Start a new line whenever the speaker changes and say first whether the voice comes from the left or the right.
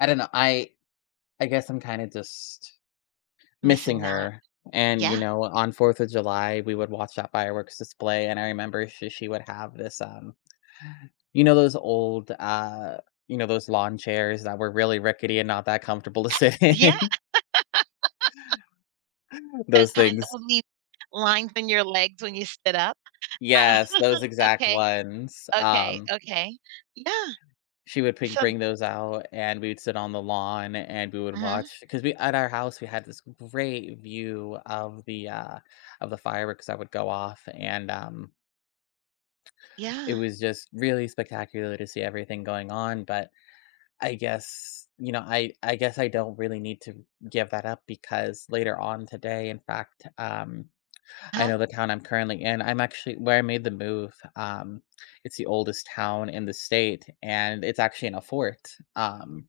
left: I don't know, I I guess I'm kinda just missing
right: Missing that.
left: her. And, you
right: Yeah.
left: know, on fourth of July, we would watch that fireworks display, and I remember she she would have this, um, you know, those old, uh, you know, those lawn chairs that were really rickety and not that comfortable to sit
right: Yeah.
left: in?
right: The
left: Those
right: kind that
left: things.
right: will leave lines in your legs when you stood up? Oh,
left: Yes, those exact
right: okay.
left: ones,
right: Okay,
left: um
right: okay, yeah.
left: She would ping
right: So
left: bring those out and we'd sit on the lawn and we would
right: Mhm.
left: watch 'cause we at our house, we had this great view of the, uh of the fireworks that would go off, and, um it
right: Yeah.
left: was just really spectacular to see everything going on, but. I guess you know, I I guess I don't really need to give that up because later on today, in fact, um I
right: Uh-huh.
left: know the town I'm currently in I'm actually where I made the move, um, it's the oldest town in the state and it's actually in a fort, um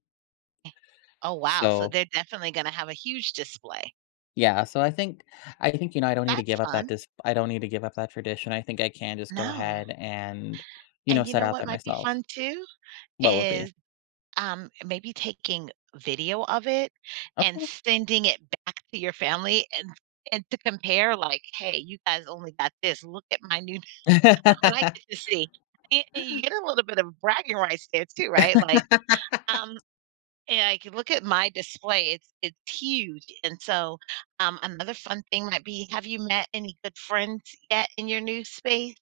right: Oh wow, so
left: So
right: they're definitely gonna have a huge display.
left: Yeah, so I think I think, you know, I don't need to
right: That's
left: give up that
right: fun.
left: dis I don't need to give up that tradition. I think I can just go
right: No.
left: ahead and, you know,
right: And you
left: set
right: know
left: out
right: what
left: there
right: might be
left: myself.
right: fun too?
left: What would be?
right: Is, um, and maybe taking video of it and
left: Okay.
right: sending it back to your family and and to compare like, "Hey, you guys only got this, look at my new Look what I get to see." And and you get a little bit of bragging rights there too, right? Like, um, "Eh, I can look at my display, it's it's huge." And so, um, another fun thing might be have you met any good friends yet in your new space?